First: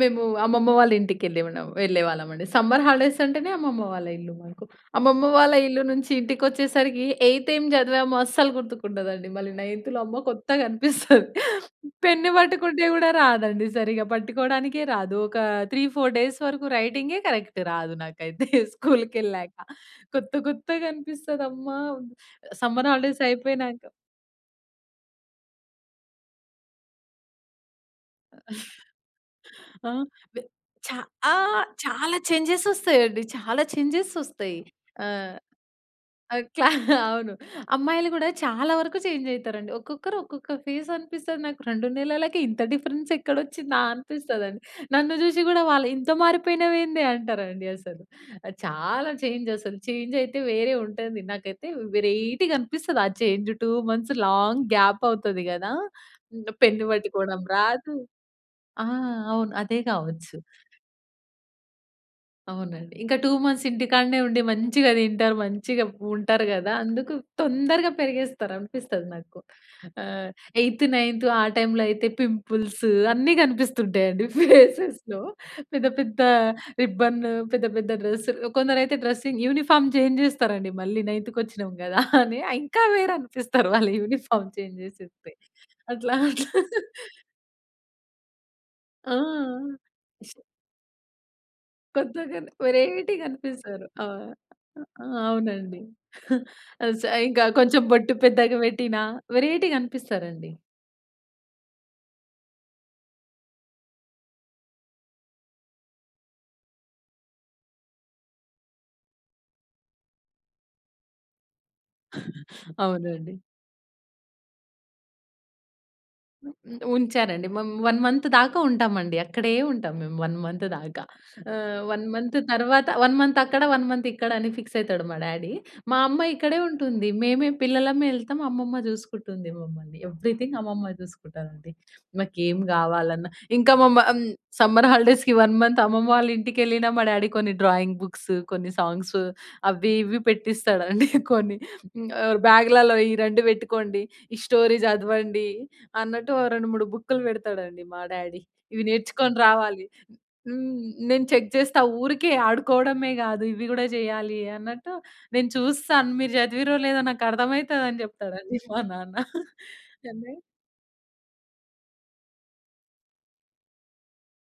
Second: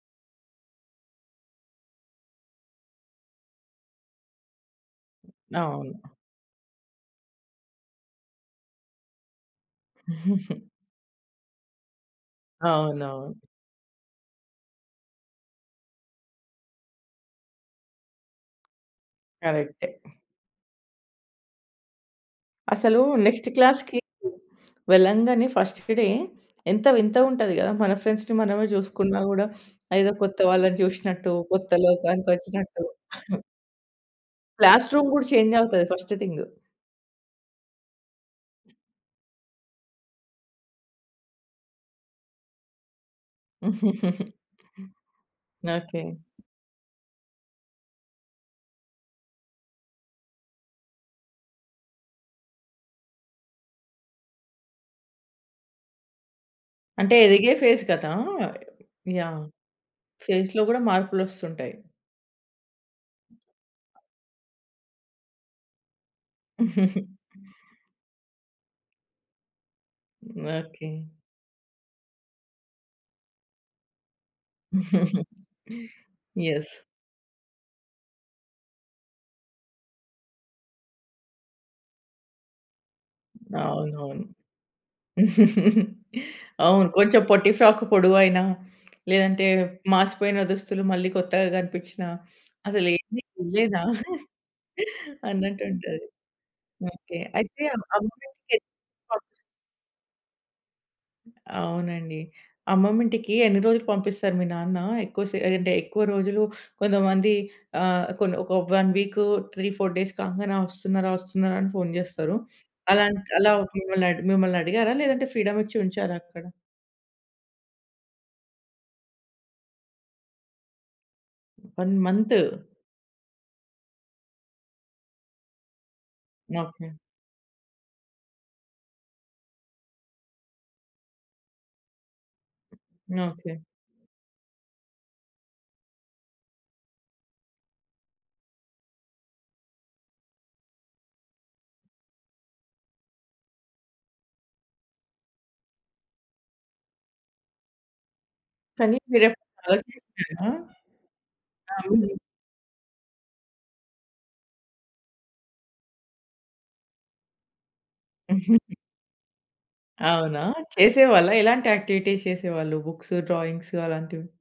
మేము అమ్మమ్మ వాళ్ళింటికెళ్ళి ఉన్నాం. వెళ్ళేవాళ్ళమండి. సమ్మర్ హాలిడేస్ అంటేనే అమ్మమ్మ వాళ్ళ ఇల్లు మనకు. అమ్మమ్మ వాళ్ళ ఇల్లు అవును. నుంచి ఇంటికొచ్చేసరికి ఎయిత్ ఏం జదివామో అస్సలు గుర్తుకుండదండి మళ్ళీ నైన్త్‌లో అమ్మో! కొత్తగనిపిస్తది. పెన్ను పట్టుకుంటే గూడా అవునవును. రాదండి సరిగ్గా పట్టుకోవడానికే రాదు. ఒక 3, 4 డేస్ వరకు రైటింగే కరెక్ట్ రాదు నాకైతే స్కూల్‌కెళ్ళాక. కరెక్టే. కొత్త కొత్తగనిపిస్తదమ్మా! సమ్మర్ అసలు హాలిడేస్ నెక్స్ట్ అయిపోయినాక క్లాస్‌కి వెళ్ళంగానే ఫస్ట్ డే ఎంత వింత ఉంటది గదా! మన ఫ్రెండ్స్‌ని అ! మనమే జూసుకున్నా గూడా ఆ! ఏదో కొత్త వే వాళ్ళని ఛ చూసినట్టు ఆ! కొత్త చాలా చేంజెస్ లోకానికొచ్చినట్టు. ఒస్తాయండి. చాలా చేంజెస్ ఒస్తాయి. క్లాస్ రూమ్ గూడా ఆహ్ చేంజ్ అవుతది ఫస్ట్ ఆ! థింగు. క్లా అవును. అమ్మాయిలు గూడా చాలా వరకు చేంజ్ అయితారండి. ఒక్కొక్కరు ఒక్కొక్క ఫేసనిపిస్తుంది నాకు. 2 నెలలకే ఇంత డిఫరెన్స్ ఎక్కడొచ్చిందా? అనిపిస్తదండి. నన్ను జూసి గూడా వాళ్ళు ఓకే. ఇంత మారిపోయినవెందే అంటారండి అసలు. అది చాలా చేంజ్ అసలు. చేంజయితే వేరే ఉంటుంది నాకైతే వేరైటీగా అనిపిస్తది ఆ చేంజ్ 2 మంత్స్ లాంగ్ గ్యాప్ అవుతది గదా! పెన్ను అంటే వట్టుకోవడం ఎదిగే ఫేస్ రాదు. కదా! ఆ! యాహ్! అవును. అదే గావచ్చు. ఫేస్‌లో గూడా మార్పులొస్తుంటాయి. అవునండి. ఇంకా 2 మంత్స్ ఇంటికాడనే ఉండి మంచిగా దింటారు మంచిగా ఉంటారు గదా! అందుకు తొందరగా పెరిగేస్తారు అనిపిస్తది నాకు. ఆహ్, ఎయిత్ ఓకే. నైన్త్ ఆ టైంలో అయితే పింపుల్స్ అన్ని గనిపిస్తుంటాయండి ఫేసెస్‌లో. పెద్ద పెద్ద యెస్. రిబ్బన్ పెద్ద పెద్ద డ్రెస్ కొందరైతే డ్రెసింగ్ యూనిఫార్మ్ చేంజ్ జేస్తారండి మళ్ళీ నైన్త్ కొచ్చినాం గదా! అని. ఇంకా వేరు అనిపిస్తారు వాళ్ళ అవునవును. యూనిఫార్మ్ చేంజ్ జేసేస్తే అట్లా అట్లా. అవును. కొంచెం పొట్టి ఫ్రాక్ పొడవుఅయినా ఆ! లేదంటే మాసిపోయిన దుస్తులు మళ్ళీ కొత్తగా గనిపిచ్చిన కొత్తగా వేరైటీ అసేలంది వీళ్ళేనా గనిపిస్తారు. ఆ! ఆ! అవునండి. అన్నట్టుంటది. అస్ ఓకే. ఇంకా అయితే కొంచెం అమమ్మ బొట్టు వాళ్ళ ఇంటికెళ్లినప్పుడు పెద్దగా వెట్టినా [unintelligible] వేరైటీగనిపిస్తారండి. అవునండి. అమ్మమ్మింటికి ఎన్ని రోజులు పంపిస్తారు మీ నాన్న? ఎక్కువ సె అంటే ఎక్కువ రోజులు కొంతమంది ఆహ్, కొన్ని ఒక వన్ వీకు 3, 4 డేస్ కాంగానే ఆ వస్తున్నారా? వస్తున్నారా? అని ఫోను జేస్తారు. అలాంటి అవునండి. అలా మిమ్మల్ని మిమ్మల్నడిగారా? లేదంటే ఫ్రీడమిచ్చి ఉంచారా అక్కడ? ఉ ఉంచారండి. మేము 1 మంత్ దాకా ఉంటామండి అక్కడే ఉంటాం మేము 1 మంత్ దాకా. ఆహ్, 1. 1 మంత్ మంతు! తరువాత 1 మంత్ అక్కడ 1 మంత్ ఇక్కడని ఫిక్స్ అయితాడు మా డ్యాడీ. మా అమ్మ ఇక్కడే ఓకే. ఉంటుంది. మేమే పిల్లలమే ఎళ్తాము అమ్మమ్మ జూసుకుంటుంది మమ్మల్ని. ఎవరీథింగ్ అమ్మమ్మ జూసుకుంటదండి. మాకేమి గావాలన్నా ఓకే. ఇంకా మామమ్ సమ్మర్ హాలిడేస్‌కి 1 మంత్ అమ్మమ్మ వాళ్ళ ఇంటికెళ్ళినా మా డ్యాడీ కొన్ని. డ్రాయింగ్ బుక్స్ కొన్ని సాంగ్స్ అవ్వి ఇవ్వి పెట్టిస్తాడండి కొని. హ్మ్. బ్యాగ్‌లలో ఈ 2 వెట్టుకోండి. ఈ స్టోరీ జదవండి అన్నట్టు ఓ 2, 3 బుక్‌కులు వెడతాడండి మా డ్యాడీ ఇవి కానీ నేర్చుకొని మీరెప్పుడు రావాలి. ఆలోచించారా? హ్మ్. నేను చెక్ జేస్తా, అవును. ఊరికే ఆడుకోవడమే గాదు ఇవి గూడా జేయాలి అన్నట్టు. నేను జూస్తాను మీరు చదివిర్రో లేదో నాకర్థమయితదని జేప్తాడండి మా నాన్న. [unintelligible] అవునా? చేసేవాళ్ళా? ఎలాంటి యాక్టివిటీస్ చేసేవాళ్ళు? బుక్స్, డ్రాయింగ్స్ అలాంటివి.